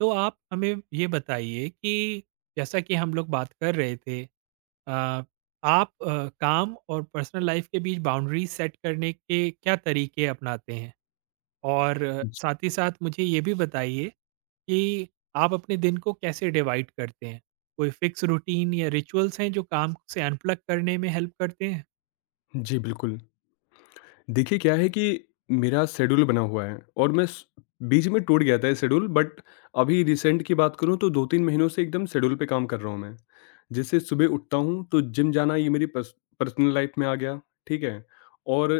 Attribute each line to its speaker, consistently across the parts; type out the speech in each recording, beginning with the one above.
Speaker 1: तो आप हमें ये बताइए कि जैसा कि हम लोग बात कर रहे थे अ, आप काम और पर्सनल लाइफ के बीच बाउंड्री सेट करने के क्या तरीके अपनाते हैं? और
Speaker 2: जी
Speaker 1: साथ ही साथ मुझे ये भी बताइए कि आप अपने दिन को कैसे डिवाइड करते हैं? कोई फिक्स रूटीन या रिचुअल्स हैं जो काम से अनप्लग करने में हेल्प करते हैं?
Speaker 2: जी, बिल्कुल। देखिए क्या है कि मेरा शेड्यूल बना हुआ है और मैं स बीच में टूट गया था ये शेड्यूल बट अभी रिसेंट की बात करूँ तो 2-3 महीनों से एकदम शेड्यूल पे काम कर रहा हूँ मैं। जैसे सुबह उठता हूँ तो जिम जाना ये मेरी पर्सनल लाइफ़ में आ गया, ठीक है? और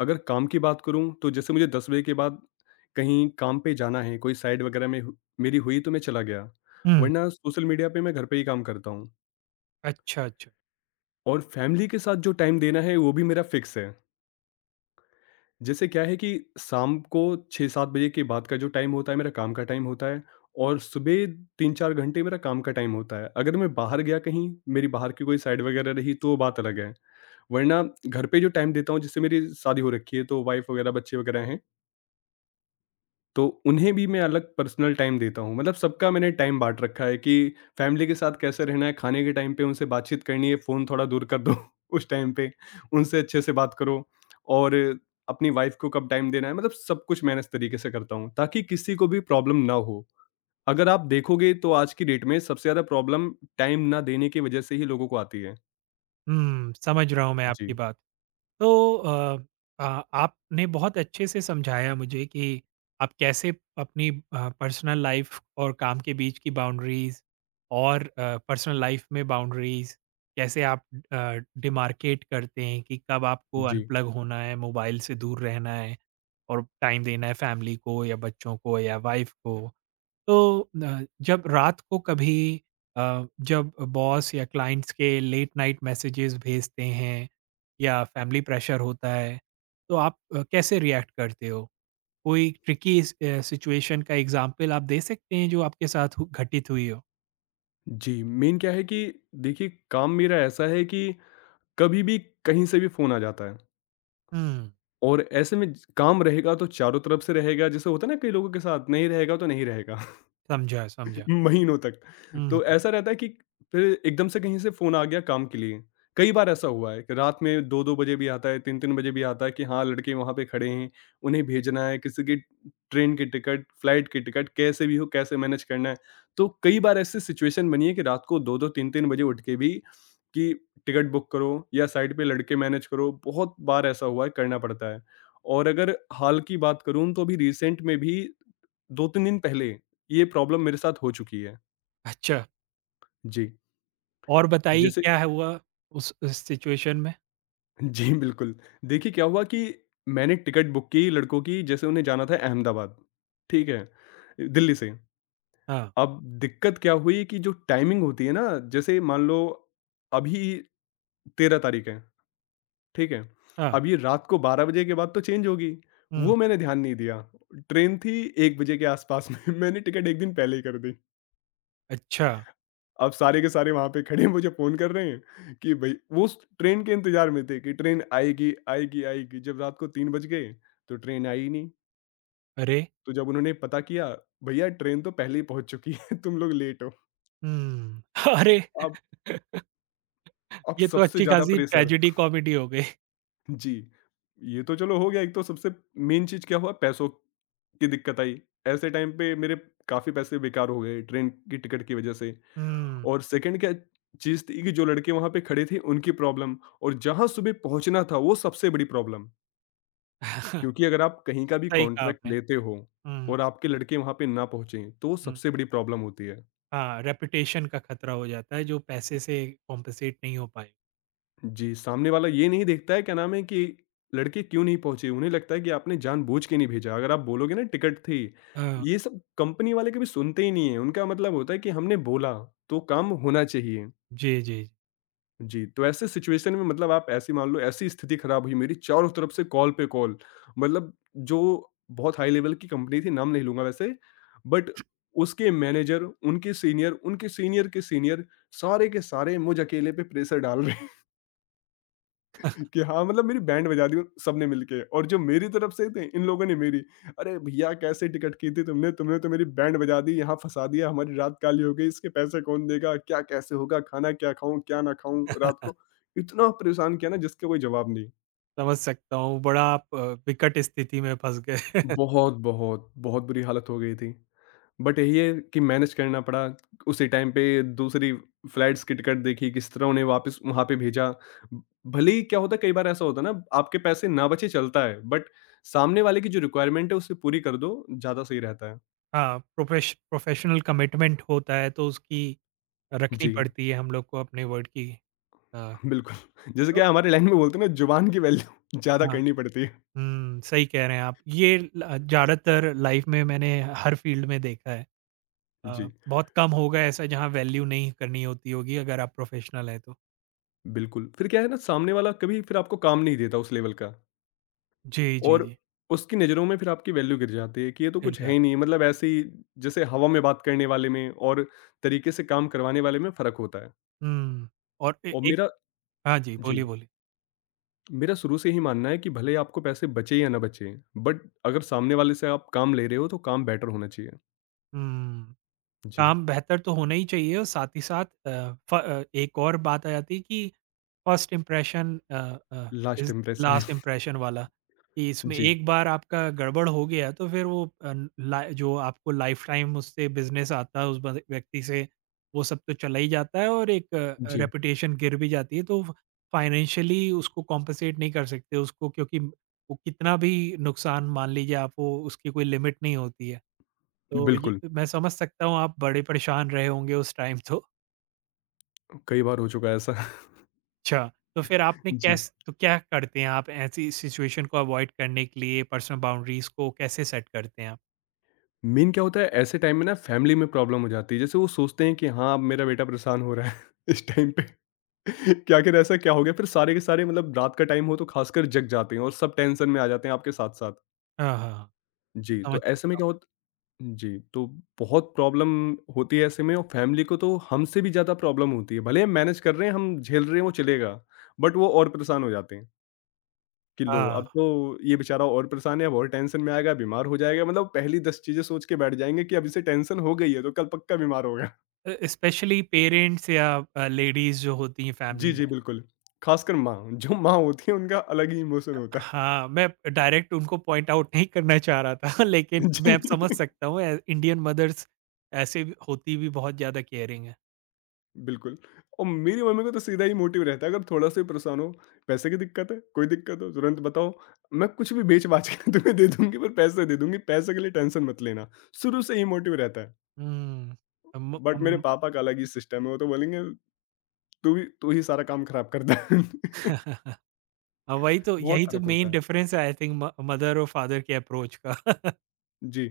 Speaker 2: अगर काम की बात करूँ तो जैसे मुझे 10 बजे के बाद कहीं काम पे जाना है, कोई साइट वगैरह में हु मेरी हुई तो मैं चला गया,
Speaker 1: हुँ।
Speaker 2: वरना सोशल मीडिया पे मैं घर पे ही काम करता हूँ।
Speaker 1: अच्छा, अच्छा।
Speaker 2: और फैमिली के साथ जो टाइम देना है वो भी मेरा फिक्स है। जैसे क्या है कि शाम को 6-7 बजे के बाद का जो टाइम होता है मेरा काम का टाइम होता है और सुबह 3-4 घंटे मेरा काम का टाइम होता है। अगर मैं बाहर गया कहीं, मेरी बाहर की कोई साइड वगैरह रही तो वो बात अलग है। वरना घर पे जो टाइम देता हूँ जैसे मेरी शादी हो रखी है तो वाइफ़ वगैरह बच्चे वगैरह हैं। तो उन्हें भी मैं अलग पर्सनल टाइम देता हूँ मतलब सबका मैंने टाइम बाँट रखा है कि फैमिली के साथ कैसे रहना है, खाने के टाइम पे उनसे बातचीत करनी है, फ़ोन थोड़ा दूर कर दो उस टाइम पे, उनसे अच्छे से बात करो और अपनी वाइफ़ को कब टाइम देना है, मतलब सब कुछ मैं इस तरीके से करता हूँ ताकि किसी को भी प्रॉब्लम ना हो। अगर आप देखोगे तो आज की डेट में सबसे ज़्यादा प्रॉब्लम टाइम ना देने की वजह से ही लोगों को आती है।
Speaker 1: हुँ, समझ रहा हूँ मैं आपकी
Speaker 2: जी,
Speaker 1: बात। तो आपने बहुत अच्छे से समझाया मुझे कि आप कैसे अपनी पर्सनल लाइफ और काम के बीच की बाउंड्रीज और पर्सनल लाइफ में बाउंड्रीज कैसे आप डिमार्केट करते हैं कि कब आपको
Speaker 2: जी,
Speaker 1: अनप्लग होना है, मोबाइल से दूर रहना है और टाइम देना है फैमिली को या बच्चों को या वाइफ को। तो न जब रात को कभी जब बॉस या क्लाइंट्स के लेट नाइट मैसेजेस भेजते हैं या फैमिली प्रेशर होता है, तो आप कैसे रिएक्ट करते हो? कोई ट्रिकी सिचुएशन का एग्ज़ाम्पल आप दे सकते हैं जो आपके साथ हु घटित हुई हो?
Speaker 2: जी, मेन क्या है कि देखिए काम मेरा ऐसा है कि कभी भी कहीं से भी फ़ोन आ जाता है।
Speaker 1: हुँ,
Speaker 2: और ऐसे में ज काम रहेगा तो चारों तरफ से रहेगा, जैसे होता है ना कई लोगों के साथ, नहीं रहेगा तो नहीं रहेगा।
Speaker 1: समझा, समझा।
Speaker 2: महीनों तक।
Speaker 1: हुँ,
Speaker 2: तो ऐसा रहता है कि फिर एकदम से कहीं से फ़ोन आ गया काम के लिए। कई बार ऐसा हुआ है कि रात में 2-2 बजे भी आता है, 3-3 बजे भी आता है कि हाँ, लड़के वहाँ पे खड़े हैं, उन्हें भेजना है, किसी की ट्रेन की टिकट, फ्लाइट की टिकट कैसे भी हो, कैसे मैनेज करना है। तो कई बार ऐसी सिचुएशन बनी है कि रात को 2-2 3-3 बजे उठ के भी कि टिकट बुक करो या साइड पे लड़के मैनेज करो, बहुत बार ऐसा हुआ है, करना पड़ता है। और अगर हाल की बात करूँ तो अभी रिसेंट में भी 2-3 दिन पहले ये प्रॉब्लम मेरे साथ हो चुकी है।
Speaker 1: अच्छा।
Speaker 2: जी,
Speaker 1: और बताइए
Speaker 2: जैसे
Speaker 1: क्या है हुआ उस सिचुएशन में?
Speaker 2: जी, बिल्कुल। देखिए क्या हुआ कि मैंने टिकट बुक की लड़कों की जैसे उन्हें जाना था अहमदाबाद, ठीक है? दिल्ली से।
Speaker 1: हाँ,
Speaker 2: अब दिक्कत क्या हुई कि जो टाइमिंग होती है ना जैसे मान लो अभी 13 तारीख है, ठीक है?
Speaker 1: हाँ।
Speaker 2: अब ये रात को 12 बजे के बाद तो चेंज होगी,
Speaker 1: हुँ,
Speaker 2: वो मैंने ध्यान नहीं दिया। ट्रेन थी 1 बजे के आसपास में मैंने टिकट 1 दिन पहले ही कर दी।
Speaker 1: अच्छा।
Speaker 2: अब सारे के सारे वहाँ पे खड़े हैं, मुझे फ़ोन कर रहे हैं कि भई वो उस ट्रेन के इंतज़ार में थे कि ट्रेन आएगी, आएगी, आएगी। जब रात को 3 बज गए, तो ट्रेन आई ही नहीं।
Speaker 1: अरे!
Speaker 2: तो जब उन्होंने पता किया, भैया ट्रेन तो पहले ही पहुँच चुकी है, तुम लोग लेट हो।
Speaker 1: हुँ। अरे!
Speaker 2: अब अब
Speaker 1: ये तो
Speaker 2: सबसे
Speaker 1: अच्छी
Speaker 2: ज़्यादा
Speaker 1: खासी
Speaker 2: प्रेशर
Speaker 1: ट्रेजेडी कॉमेडी हो गई।
Speaker 2: जी। ये तो चलो हो गया, एक तो सबसे मेन चीज़ क्या हुआ पैसों की दिक्कत आई। ऐसे टाइम पे मेरे काफ़ी पैसे बेकार हो गए ट्रेन की टिकट की वज़ह से।
Speaker 1: हुँ।
Speaker 2: और सेकंड क्या चीज़ थी कि जो लड़के वहाँ पे खड़े थे उनकी प्रॉब्लम और जहाँ सुबह पहुँचना था वो सबसे बड़ी प्रॉब्लम। क्योंकि अगर आप कहीं का भी
Speaker 1: सही कहा
Speaker 2: कॉन्ट्रैक्ट
Speaker 1: आपने।
Speaker 2: लेते हो
Speaker 1: हुँ।
Speaker 2: और आपके लड़के वहाँ पे ना पहुँचे तो वो
Speaker 1: हुँ।
Speaker 2: सबसे बड़ी प्रॉब्लम होती है।
Speaker 1: हाँ, रेपुटेशन का खतरा हो जाता है जो पैसे से कॉम्पेंसेट नहीं हो पाए।
Speaker 2: जी, सामने वाला ये नहीं देखता है क्या नाम है कि लड़के क्यों नहीं पहुँचे? उन्हें लगता है कि आपने जानबूझ के नहीं भेजा। अगर आप बोलोगे ना टिकट थी,
Speaker 1: हाँ,
Speaker 2: ये सब कंपनी वाले कभी सुनते ही नहीं है। उनका मतलब होता है कि हमने बोला तो काम होना चाहिए।
Speaker 1: जी, जी। जी,
Speaker 2: जी, तो ऐसे सिचुएशन में मतलब आप ऐसी मान लो ऐसी स्थिति खराब हुई मेरी चारों तरफ से कॉल पे कॉल। मतलब जो बहुत हाई लेवल की कंपनी थी, नाम नहीं लूँगा वैसे, बट उसके मैनेजर, उनके सीनियर के सीनियर, सारे के सारे मुझ अकेले पे प्रेशर डाल रहे कि हाँ, मतलब मेरी बैंड बजा दी सबने मिलके और जो मेरी तरफ से थे इन लोगों ने मेरी, "अरे भईया कैसे टिकट की थी तुमने? तुमने तो मेरी बैंड बजा दी, यहाँ फँसा दिया, हमारी रात काली हो गई, इसके पैसे कौन देगा? क्या कैसे होगा? खाना क्या खाऊँ, क्या ना खाऊँ रात को?" इतना परेशान किया ना जिसका कोई जवाब नहीं।
Speaker 1: समझ सकता हूँ, बड़ा आप विकट स्थिति में फँस गए।
Speaker 2: बहुत, बहुत, बहुत बुरी हालत हो गई थी। बट यही है कि मैनेज करना पड़ा। उसी टाइम पे दूसरी फ्लाइट्स की टिकट देखी, किस तरह उन्हें वापस वहाँ पे भेजा। ब- भले ही क्या होता है कई बार ऐसा होता है ना आपके पैसे ना बचे चलता है बट सामने वाले की जो रिक्वायरमेंट है उसे पूरी कर दो, ज़्यादा सही रहता है।
Speaker 1: हाँ, प्रोफेशनल कमिटमेंट होता है तो उसकी रखनी
Speaker 2: जी,
Speaker 1: पड़ती है हम लोग को अपने वर्ड की। अ,
Speaker 2: बिल्कुल। जैसे
Speaker 1: तो
Speaker 2: क्या हमारे लाइन में बोलते हैं ना जुबान की वैल्यू ज़्यादा
Speaker 1: हाँ।
Speaker 2: करनी पड़ती है।
Speaker 1: हुँ, सही कह रहे हैं आप। ये ल ज़्यादातर लाइफ़ में मैंने हर फील्ड में देखा है।
Speaker 2: जी,
Speaker 1: बहुत कम होगा ऐसा जहाँ वैल्यू नहीं करनी होती होगी अगर आप प्रोफेशनल हैं तो।
Speaker 2: बिल्कुल। फिर क्या है ना सामने वाला कभी फिर आपको काम नहीं देता उस लेवल का।
Speaker 1: जी, जी,
Speaker 2: और
Speaker 1: जी।
Speaker 2: उसकी नज़रों में फिर आपकी वैल्यू गिर जाती है कि ये तो
Speaker 1: चिढ़
Speaker 2: कुछ है ही
Speaker 1: जाते।
Speaker 2: नहीं मतलब ऐसे ही जैसे हवा में बात करने वाले में और तरीके से काम करवाने वाले में फ़र्क होता है
Speaker 1: हुँ, और ए
Speaker 2: और
Speaker 1: एक।
Speaker 2: मेरा
Speaker 1: हाँ जी,
Speaker 2: जी
Speaker 1: बोलिए, बोलिए।
Speaker 2: मेरा शुरू से ही मानना है कि भले ही आपको पैसे बचे या ना बचे बट अगर सामने वाले से आप काम ले रहे हो तो काम बेटर होना चाहिए
Speaker 1: हुँ,
Speaker 2: जी
Speaker 1: काम बेहतर तो होना ही चाहिए और साथ ही साथ एक और बात आ जाती है कि first impression uh,
Speaker 2: last
Speaker 1: is
Speaker 2: impression
Speaker 1: last impression वाला, कि इसमें
Speaker 2: जी
Speaker 1: एक बार आपका गड़बड़ हो गया तो फिर वो अ, ला जो आपको लाइफ़टाइम उससे बिज़नेस आता है उस बन व्यक्ति से, वो सब तो चला ही जाता है और एक
Speaker 2: जी
Speaker 1: रेपुटेशन गिर भी जाती है तो फाइनेंशियली उसको कॉम्पेंसेट नहीं कर सकते उसको, क्योंकि वो कितना भी नुकसान मान लीजिए आप, वो उसकी कोई लिमिट नहीं होती है। तो ये
Speaker 2: बिल्कुल।
Speaker 1: मैं समझ सकता हूँ, आप बड़े परेशान रहे होंगे उस टाइम तो।
Speaker 2: कई बार हो चुका है ऐसा
Speaker 1: अच्छा, तो फिर आपने
Speaker 2: जी
Speaker 1: कैस तो क्या करते हैं आप ऐसी सिचुएशन को अवॉइड करने के लिए? पर्सनल बाउंड्रीज़ को कैसे सेट करते हैं आप?
Speaker 2: मेन क्या होता है ऐसे टाइम में ना फैमिली में प्रॉब्लम हो जाती है जैसे वो सोचते हैं कि हाँ अब मेरा बेटा परेशान हो रहा है इस टाइम पे कि आखिर ऐसा क्या हो गया? फिर सारे के सारे मतलब रात का टाइम हो तो ख़ासकर जग जाते हैं और सब टेंशन में आ जाते हैं आपके साथ-साथ।
Speaker 1: हाँ, हाँ।
Speaker 2: जी,
Speaker 1: समझ
Speaker 2: तो ऐसे
Speaker 1: सकता
Speaker 2: में क्या
Speaker 1: हूँ।
Speaker 2: होत जी, तो बहुत प्रॉब्लम होती है ऐसे में और फैमिली को तो हमसे भी ज़्यादा प्रॉब्लम होती है। भले हम मैनेज कर रहे हैं, हम झेल रहे हैं वो चलेगा, बट वो और परेशान हो जाते हैं कि लो
Speaker 1: हाँ,
Speaker 2: अब तो ये बेचारा और परेशान है, अब और टेंशन में आएगा, बीमार हो जाएगा। मतलब पहली 10 चीज़ें सोच के बैठ जाएँगे कि अब इसे टेंशन हो गई है तो कल पक्का बीमार होगा।
Speaker 1: स्पेशली पेरेंट्स या लेडीज़ जो होती हैं
Speaker 2: जी,
Speaker 1: फैमिली में।
Speaker 2: जी, बिल्कुल। ख़ासकर माँ, जो माँ होती है उनका अलग ही इमोशन होता है।
Speaker 1: हाँ, मैं डायरेक्ट उनको पॉइंट आउट नहीं करना चाह रहा था लेकिन मैं
Speaker 2: जी।
Speaker 1: अब समझ सकता हूँ इंडियन मदर्स ऐसे भी होती भी बहुत ज़्यादा केयरिंग हैं।
Speaker 2: बिल्कुल और मेरी मम्मी को तो सीधा ही मोटिव रहता है अगर थोड़ा सा भी परेशान हो पैसे की दिक्कत है कोई दिक्कत हो तुरंत बताओ मैं कुछ भी बेच बाच के तुम्हें दे दूंगी पर पैसे दे दूंगी पैसे के लिए टेंशन मत लेना शुरू से ही मोटिव रहता है
Speaker 1: हुँ। अम
Speaker 2: बट मेरे
Speaker 1: अम
Speaker 2: पापा का अलग ही सिस्टम है वो तो बोलेंगे तू भी तू ही सारा काम खराब करता है
Speaker 1: हाँ, वही तो
Speaker 2: बहुत
Speaker 1: यही तो
Speaker 2: फर्क होता
Speaker 1: मेन
Speaker 2: है
Speaker 1: डिफरेंस है आई थिंक म मदर और फादर के अप्रोच का।
Speaker 2: जी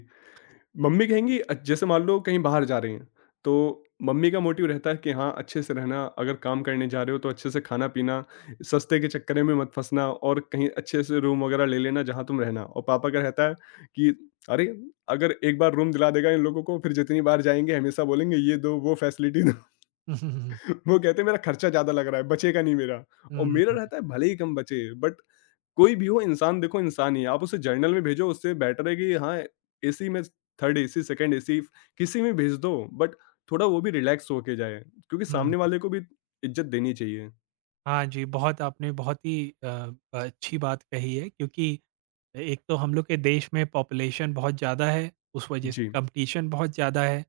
Speaker 2: मम्मी कहेंगी जैसे मान लो कहीं बाहर जा रहे हैं, तो मम्मी का मोटिव रहता है कि हाँ, अच्छे से रहना, अगर काम करने जा रहे हो तो अच्छे से खाना-पीना, सस्ते के चक्कर में मत फँसना और कहीं अच्छे से रूम वगैरह ले लेना जहाँ तुम रहना और पापा का रहता है कि अरे! अगर एक बार रूम दिला देगा इन लोगों को फिर जितनी बार जाएँगे हमेशा बोलेंगे ये दो, वो फैसिलिटी दो।
Speaker 1: हुँ, हुँ,
Speaker 2: वो कहते हैं मेरा खर्चा ज़्यादा लग रहा है, बचेगा नहीं मेरा और
Speaker 1: हुँ।
Speaker 2: मेरा
Speaker 1: हुँ।
Speaker 2: रहता है भले ही कम बचे बट कोई भी हो इंसान देखो इंसान ही है। आप उसे जर्नल में भेजो उससे बेटर है कि हाँ एसी में थर्ड एसी सेकंड एसी किसी में भेज दो बट थोड़ा वो भी रिलैक्स होके जाए क्योंकि
Speaker 1: हुँ।
Speaker 2: सामने वाले को भी इज्जत देनी चाहिए।
Speaker 1: हाँ जी, बहुत आपने बहुत ही अच्छी बात कही है, क्योंकि एक तो हम लोग के देश में पॉपुलेशन बहुत ज़्यादा है, उस वजह से
Speaker 2: जी,
Speaker 1: कॉम्पिटिशन बहुत ज़्यादा है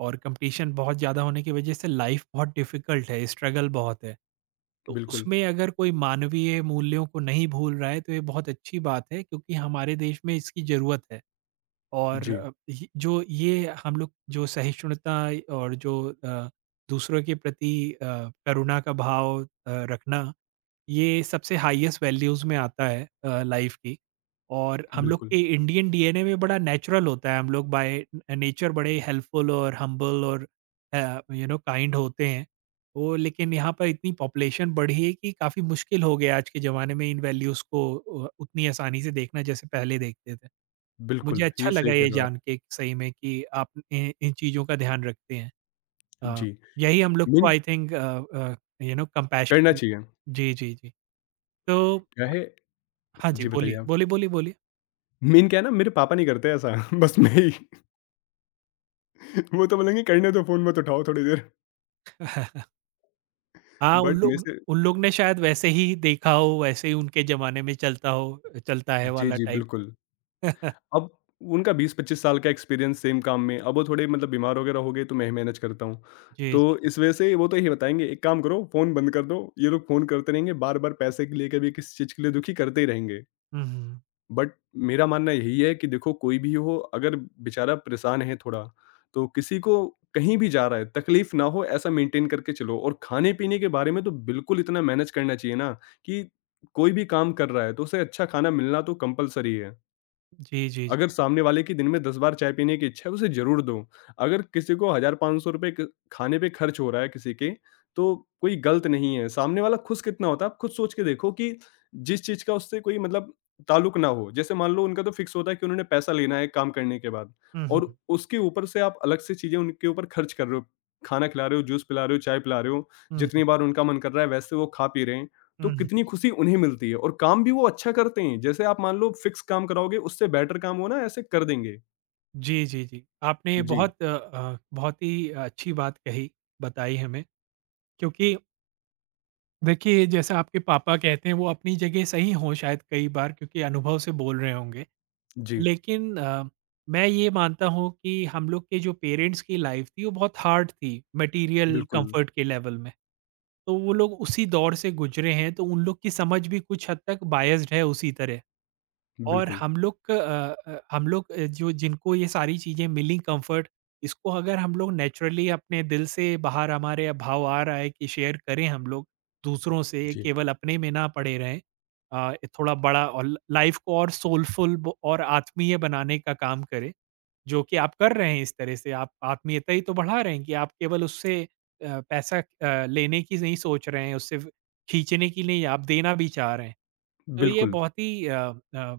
Speaker 1: और कॉम्पिटिशन बहुत ज़्यादा होने की वजह से लाइफ़ बहुत डिफ़िकल्ट है, स्ट्रगल बहुत है। तो
Speaker 2: बिल्कुल।
Speaker 1: उसमें अगर कोई मानवीय मूल्यों को नहीं भूल रहा है तो ये बहुत अच्छी बात है, क्योंकि हमारे देश में इसकी ज़रूरत है। और
Speaker 2: जी,
Speaker 1: अ, य जो ये हम लोग जो सहिष्णुता और जो अ, दूसरों के प्रति करुणा का भाव रखना, ये सबसे हाईएस्ट वैल्यूज़ में आता है लाइफ की। और हम लोग
Speaker 2: बिल्कुल,
Speaker 1: के इंडियन डीएनए में बड़ा नेचुरल होता है, हम लोग बाय नेचर बड़े हेल्पफुल और हम्बल और काइंड होते हैं। तो लेकिन यहाँ पर इतनी पॉपुलेशन बढ़ी है कि काफ़ी मुश्किल हो गया आज के ज़माने में इन वैल्यूज़ को उतनी आसानी से देखना जैसे पहले देखते थे। मुझे
Speaker 2: बिल्कुल।
Speaker 1: अच्छा
Speaker 2: ये
Speaker 1: लगा
Speaker 2: सही कह
Speaker 1: ये
Speaker 2: रहे हो आप।
Speaker 1: जान के सही में कि आप इन इन चीज़ों का ध्यान रखते हैं। अ,
Speaker 2: जी,
Speaker 1: यही हम लोग को
Speaker 2: मीन
Speaker 1: आई थिंक
Speaker 2: करना
Speaker 1: कंपैशन।
Speaker 2: चाहिए।
Speaker 1: जी जी जी। तो
Speaker 2: क्या है
Speaker 1: हाँ जी,
Speaker 2: जी बताइए
Speaker 1: बोलिए,
Speaker 2: आप?
Speaker 1: बोलिए, बोलिए, बोलिए।
Speaker 2: मीन क्या है ना मेरे पापा नहीं करते ऐसा बस मैं ही वो तो बोलेंगे करने दो फ़ोन मत उठाओ थोड़ी देर
Speaker 1: हाँ, उन
Speaker 2: बट मेरे
Speaker 1: लोग
Speaker 2: से
Speaker 1: उन लोग ने शायद वैसे ही देखा हो, वैसे ही उनके ज़माने में चलता हो, चलता है
Speaker 2: जी,
Speaker 1: वाला
Speaker 2: जी
Speaker 1: टाइप
Speaker 2: बिल्कुल।
Speaker 1: का।
Speaker 2: अब उनका 20-25 साल का एक्सपीरियंस सेम काम में, अब वो थोड़े मतलब बीमार वगैरह हो गए तो मैं ही मैनेज करता हूँ।
Speaker 1: जी, जी,
Speaker 2: तो
Speaker 1: जी।
Speaker 2: इस वजह से वो तो यही बताएँगे, "एक काम करो फ़ोन बंद कर दो, ये लोग फ़ोन करते रहेंगे, बार-बार पैसे के लिए कभी किसी चीज़ के लिए दुखी करते ही रहेंगे।"
Speaker 1: हुँ, हुँ।
Speaker 2: बट मेरा मानना यही है कि देखो कोई भी हो अगर बेचारा परेशान है थोड़ा, तो किसी को कहीं भी जा रहा है, तकलीफ़ ना हो ऐसा मेंटेन करके चलो और खाने-पीने के बारे में तो बिल्कुल इतना मैनेज करना चाहिए ना कि कोई भी काम कर रहा है तो उसे अच्छा खाना मिलना तो कंपल्सरी है।
Speaker 1: जी, जी,
Speaker 2: अगर
Speaker 1: जी।
Speaker 2: सामने वाले की दिन में 10 बार चाय पीने की इच्छा है, उसे ज़रूर दो। अगर किसी को हज़ार ₹500 क खाने पे खर्च हो रहा है किसी के, तो कोई गलत नहीं है। सामने वाला खुश कितना होता है, आप खुद सोच के देखो कि जिस चीज़ का उससे कोई मतलब ताल्लुक ना हो। जैसे मान लो उनका तो फिक्स होता है कि उन्होंने पैसा लेना है काम करने के बाद
Speaker 1: हुँ, हुँ,
Speaker 2: और उसके ऊपर से आप अलग से चीज़ें उनके ऊपर खर्च कर रहे हो। खाना खिला रहे हो, जूस पिला रहे हो, चाय पिला रहे हो,
Speaker 1: हुँ, हुँ,
Speaker 2: जितनी बार उनका मन कर रहा है वैसे वो खा पी रहे हैं।
Speaker 1: हुँ,
Speaker 2: तो
Speaker 1: हुँ।
Speaker 2: कितनी खुशी उन्हें मिलती है और काम भी वो अच्छा करते हैं। जैसे आप मान लो फिक्स काम कराओगे उससे बेटर काम वो ना ऐसे कर देंगे।
Speaker 1: जी, जी, जी। आपने
Speaker 2: जी,
Speaker 1: बहुत बहुत ही अच्छी बात कही, बताई हमें, क्योंकि देखिए जैसा आपके पापा कहते हैं वो अपनी जगह सही हो शायद कई बार, क्योंकि अनुभव से बोल रहे होंगे।
Speaker 2: जी।
Speaker 1: लेकिन मैं ये मानता हूँ कि हम लोग के जो पेरेंट्स की लाइफ थी वो बहुत हार्ड थी मटेरियल
Speaker 2: बिल्कुल,
Speaker 1: कंफर्ट के लेवल में। तो वो लोग उसी दौर से गुजरे हैं तो उन लोग की समझ भी कुछ हद तक बायस्ड है उसी तरह। और
Speaker 2: बिल्कुल।
Speaker 1: हम लोग जो जिनको ये सारी चीज़ें मिलीं कम्फ़र्ट, इसको अगर हम लोग नेचुरली अपने दिल से बाहर हमारे भाव आ रहा है कि शेयर करें हम लोग दूसरों से,
Speaker 2: जी।
Speaker 1: केवल अपने में ना पड़े रहें। अ, थोड़ा बड़ा और ल लाइफ़ को और सोलफुल ब और आत्मीय बनाने का काम करें, जो कि आप कर रहे हैं इस तरह से। आप आत्मीयता ही तो बढ़ा रहे हैं कि आप केवल उससे पैसा लेने की नहीं सोच रहे हैं, उससे फ़ खींचने की नहीं, आप देना भी चाह रहे हैं। तो ये
Speaker 2: बिल्कुल,
Speaker 1: बहुत ही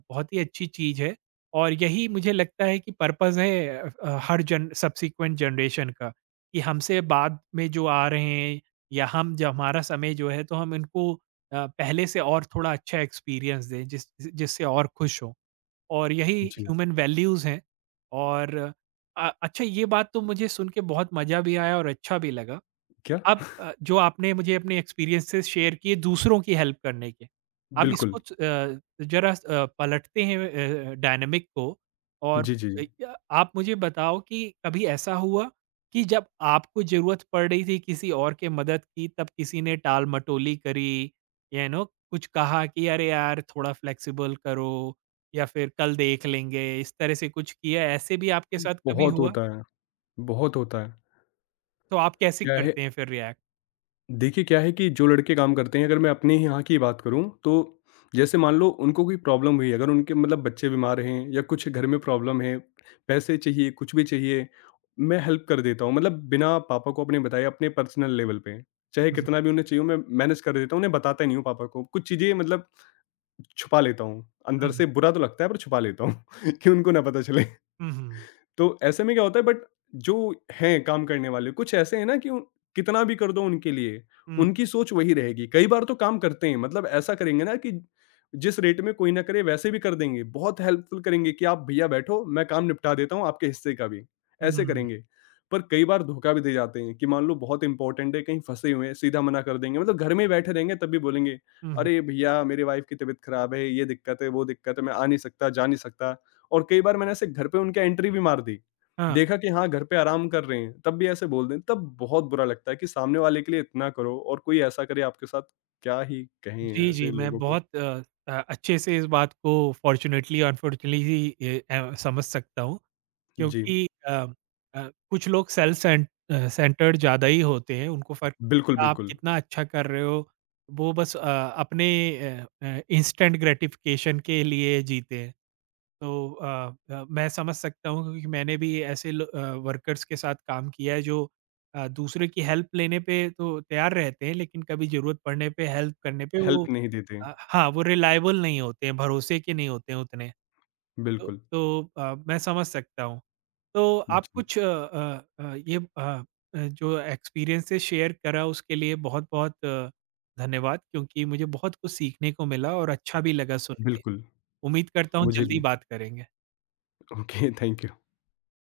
Speaker 1: बहुत ही अच्छी चीज़ है और यही मुझे लगता है कि पर्पज़ है हर जन सब्सीक्वेंट जनरेशन का, कि हमसे बाद में जो आ रहे हैं या हम जो हमारा समय जो है, तो हम इनको पहले से और थोड़ा अच्छा एक्सपीरियंस दें जिससे और खुश हों और यही
Speaker 2: जी।
Speaker 1: ह्यूमन वैल्यूज़ हैं। और अच्छा, ये बात तो मुझे सुन के बहुत मज़ा भी आया और अच्छा भी लगा।
Speaker 2: क्या?
Speaker 1: आप जो आपने मुझे अपने एक्सपीरियंसेस शेयर किए दूसरों की हेल्प करने के, आप
Speaker 2: बिल्कुल।
Speaker 1: इसको ज़रा पलटते हैं डायनामिक को और
Speaker 2: जी।
Speaker 1: अ, य आप मुझे बताओ कि कभी ऐसा हुआ कि जब आपको ज़रूरत पड़ रही थी किसी और के मदद की, तब किसी ने टाल-मटोली करी, या कुछ कहा कि अरे यार थोड़ा फ्लेक्सिबल करो या फिर कल देख लेंगे, इस तरह से कुछ किया, ऐसे भी आपके साथ कभी
Speaker 2: बहुत
Speaker 1: हुआ?
Speaker 2: होता है, बहुत होता है।
Speaker 1: तो आप कैसे
Speaker 2: क्या है
Speaker 1: करते हैं फिर रिएक्ट?
Speaker 2: देखिए, क्या है कि जो लड़के काम करते हैं, अगर मैं अपने ही यहाँ की बात करूँ, तो जैसे मान लो उनको कोई प्रॉब्लम हुई, अगर उनके मतलब बच्चे बीमार हैं या कुछ घर में प्रॉब्लम है, पैसे चाहिए, कुछ भी चाहिए, मैं हेल्प कर देता हूँ। मतलब बिना पापा को अपने बताए अपने पर्सनल लेवल पे, चाहे
Speaker 1: हुँ, हुँ।
Speaker 2: कितना भी उन्हें चाहिए हो, मैं मैनेज कर देता हूँ, उन्हें बताता ही नहीं हूँ पापा को। कुछ चीज़ें मतलब छुपा लेता हूँ,
Speaker 1: हुँ,
Speaker 2: अंदर
Speaker 1: हुँ।
Speaker 2: से बुरा तो लगता है पर छुपा लेता हूँ कि उनको ना पता चले।
Speaker 1: हुँ, हुँ।
Speaker 2: तो ऐसे में क्या होता है बट जो हैं काम करने वाले कुछ ऐसे हैं ना कि कितना भी कर दो उनके लिए
Speaker 1: हुँ,
Speaker 2: उनकी सोच वही रहेगी कई बार तो काम करते हैं मतलब ऐसा करेंगे ना कि जिस रेट में कोई ना करे वैसे भी कर देंगे बहुत हेल्पफुल करेंगे कि आप भैया बैठो मैं काम निपटा देता हूँ आपके हिस्से का भी ऐसे
Speaker 1: हुँ,
Speaker 2: करेंगे पर कई बार धोखा भी दे जाते हैं कि मान लो बहुत इंपॉर्टेंट है कहीं फंसे हुए हैं सीधा मना कर देंगे मतलब घर में बैठे रहेंगे तब भी बोलेंगे
Speaker 1: हुँ।
Speaker 2: अरे भैया मेरी वाइफ की तबीयत खराब है ये दिक्कत है वो दिक्कत है मैं आ नहीं सकता जा नहीं सकता और कई बार मैंने ऐसे घर पे उनके एंट्री भी मार दी।
Speaker 1: हाँ,
Speaker 2: देखा कि हाँ, घर पे आराम कर रहे हैं, तब भी ऐसे बोल दें, तब बहुत बुरा लगता है कि सामने वाले के लिए इतना करो और कोई ऐसा करे आपके साथ, क्या ही कहें
Speaker 1: जी, जी,
Speaker 2: ऐसे
Speaker 1: मैं
Speaker 2: लोगों को।
Speaker 1: बहुत अच्छे से इस बात को फ़ॉर्च्युनेटली अनफ़ॉर्च्युनेटली समझ सकता हूँ,
Speaker 2: जी,
Speaker 1: क्योंकि कुछ लोग सेल्फ़ सेंटर्ड ज़्यादा ही होते हैं, उनको फ़र्क
Speaker 2: बिल्कुल,
Speaker 1: आप
Speaker 2: बिल्कुल।
Speaker 1: कितना अच्छा कर रहे हो, वो बस अपने इंस्टेंट ग्रैटिफ़िकेशन के लिए जीते हैं। तो मैं समझ सकता हूँ, क्योंकि मैंने भी ऐसे वर्कर्स के साथ काम किया है जो दूसरे की हेल्प लेने पे तो तैयार रहते हैं लेकिन कभी जरूरत पड़ने पे हेल्प करने पे
Speaker 2: हेल्प
Speaker 1: वो
Speaker 2: नहीं देते।
Speaker 1: हाँ, वो रिलायबल नहीं होते हैं, भरोसे के नहीं होते हैं उतने। तो,
Speaker 2: बिल्कुल।
Speaker 1: तो मैं समझ सकता हूँ। तो आप
Speaker 2: जी,
Speaker 1: कुछ ये जो एक्सपीरियंसेस शेयर करा उसके लिए बहुत बहुत धन्यवाद, क्योंकि मुझे बहुत कुछ सीखने को मिला और अच्छा भी लगा सुन के।
Speaker 2: बिल्कुल।
Speaker 1: उम्मीद करता हूँ
Speaker 2: मुझे
Speaker 1: जल्दी
Speaker 2: भी।
Speaker 1: बात करेंगे।
Speaker 2: Okay, thank you.